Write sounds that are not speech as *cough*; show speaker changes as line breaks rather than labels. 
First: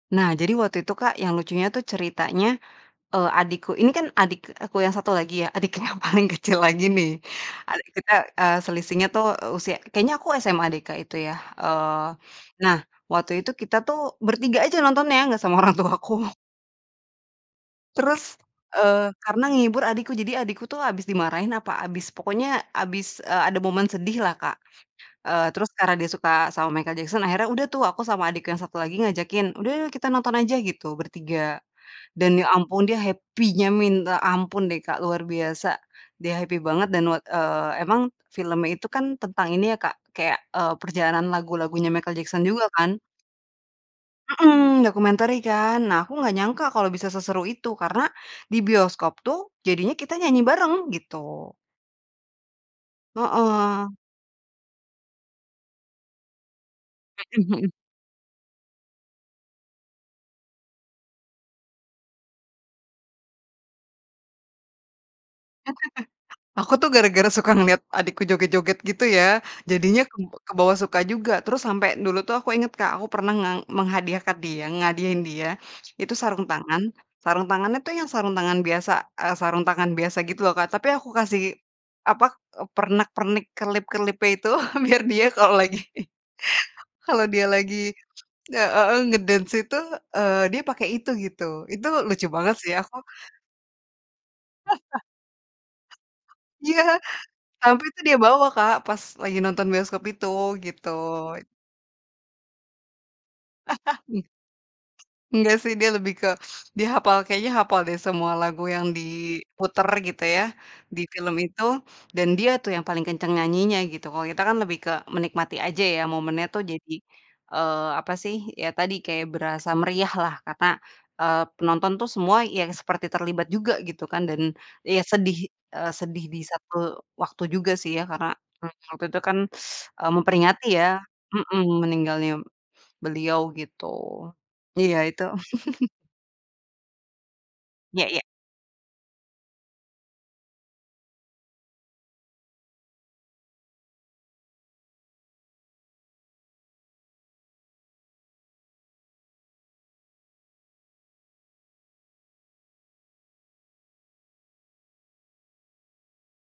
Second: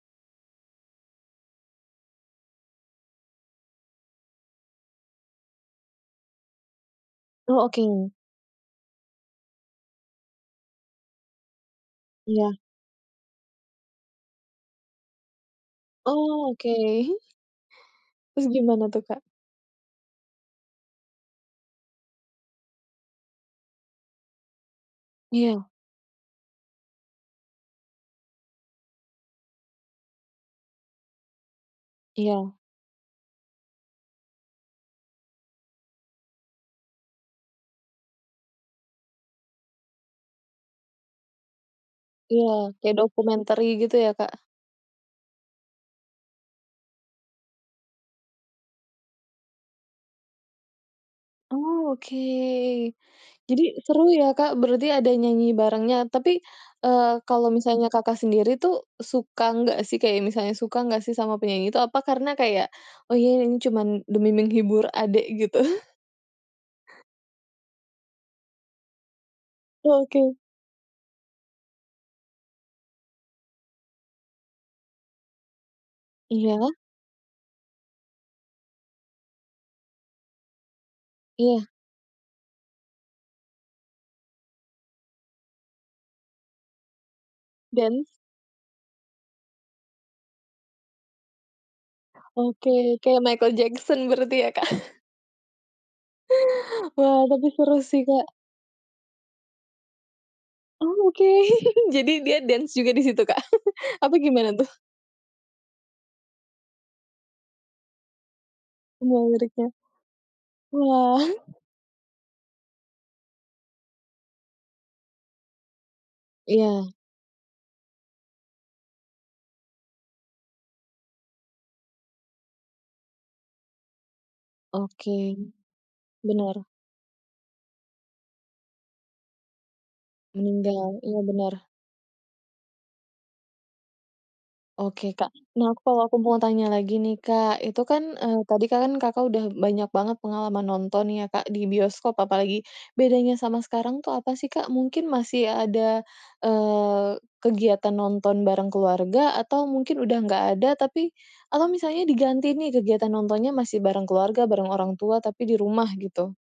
Nah, jadi waktu itu, Kak, yang lucunya tuh ceritanya, eee, adikku ini kan adik aku yang 1 lagi ya, adik yang paling kecil lagi nih.
Oh,
Adik
oke.
kita, eee, selisihnya tuh, eee, usia kayaknya aku SMA deh, Kak, itu ya. Eee,
Iya.
nah, waktu itu kita tuh bertiga aja nonton ya gak sama orang tuaku.
Oh, oke hi
Terus,
Terus gimana tuh,
eee,
Kak?
karena ngehibur adikku, jadi adikku tuh habis dimarahin apa habis pokoknya habis, eee, ada momen sedihlah, Kak. Eee,
Iya.
terus karena dia suka sama Michael Jackson akhirnya udah tuh, aku sama adik yang 1 lagi ngajakin, "Udah yuk kita nonton aja, gitu bertiga." Dan ya
Iya.
ampun dia happy-nya minta ampun deh, Kak, luar biasa, dia happy banget dan wat eee, emang filmnya itu kan tentang ini ya, Kak, kayak, eee, perjalanan lagu-lagunya Michael Jackson
Iya.
juga
Kayak
kan.
documentary gitu ya, Kak.
Mhm. Documentary kan. Nah aku gak nyangka kalo bisa seseru itu karena di bioskop tuh jadinya kita nyanyi bareng gitu.
Oh oke. Jadi,
Heeh.
seru ya, Kak, berarti ada nyanyi barengnya. Tapi, eee,
Mhm
kalau
mhm.
misalnya Kakak sendiri tuh suka enggak sih, kayak misalnya suka nggak sih sama penyanyi itu? Apa karena kayak, "Oh iya ini cuman demi menghibur adek," gitu. *chuckles*
*chuckles* Aku tuh gara-gara suka ngeliat adikku joget-joget gitu ya. Jadinya keb
Oke.
kebawa suka juga. Terus sampe dulu tuh aku inget, Kak, aku pernah ngeng menghadiahkan dia ngehadiahkan dia. Itu sarung
Iya.
tangan, sarung tangannya itu yang sarung tangan biasa eee, sarung tangan biasa gitu loh, Kak, tapi aku kasih
Iya.
apa, eee, pernak pernik kelip-kelipnya itu *chuckles* biar dia kalau lagi, *chuckles* kalau dia lagi
Dance.
nge heeh, nge-dance itu, eee, dia pakai itu gitu, itu lucu banget sih ya,
Oke.
aku
Kayak Michael Jackson berarti ya, Kak. *chuckles*
*laughs* Iya.
Wah tapi seru
Sampai itu
sih,
dia
Kak.
bawa, Kak, pas lagi nonton bioskop itu, gitu.
Oh, oke. *chuckles* Jadi dia dance juga di situ, Kak? *chuckles* Apa
*unintelligible*
gimana tuh?
Engga sih dia lebih ke dihapal, kayaknya hapal deh semua lagu yang
Semua liriknya.
diputer gitu ya, di
Wah.
film
*chuckles*
itu. Dan dia tuh yang paling kenceng nyanyinya gitu. Kalau kita kan lebih ke menikmati aja ya momennya tuh, jadi,
Iya.
eee, apa sih, ya tadi kayak berasa meriahlah karena, eee, penonton tuh semua yang seperti terlibat juga gitu kan dan iya
Oke.
sedih, eee, sedih di
Benar.
satu waktu juga sih ya karena, eee, waktu itu kan, *sucks teeth* eee, memperingati
Meninggal,
ya,
iya benar.
mhm, meninggalnya beliau gitu. Iya
Oke,
itu.
Kak. Nah aku,
*chuckles*
kalau aku mau tanya lagi nih, Kak, itu
Iya
kan,
iya.
eee, tadi kan Kakak udah banyak banget pengalaman nonton ya, Kak, di bioskop apalagi, bedanya sama sekarang tuh apa sih, Kak? Mungkin masih ada, eee, kegiatan nonton bareng keluarga atau mungkin udah nggak ada tapi atau misalnya diganti nih kegiatan nontonnya masih bareng keluarga, bareng orang tua tapi di rumah gitu?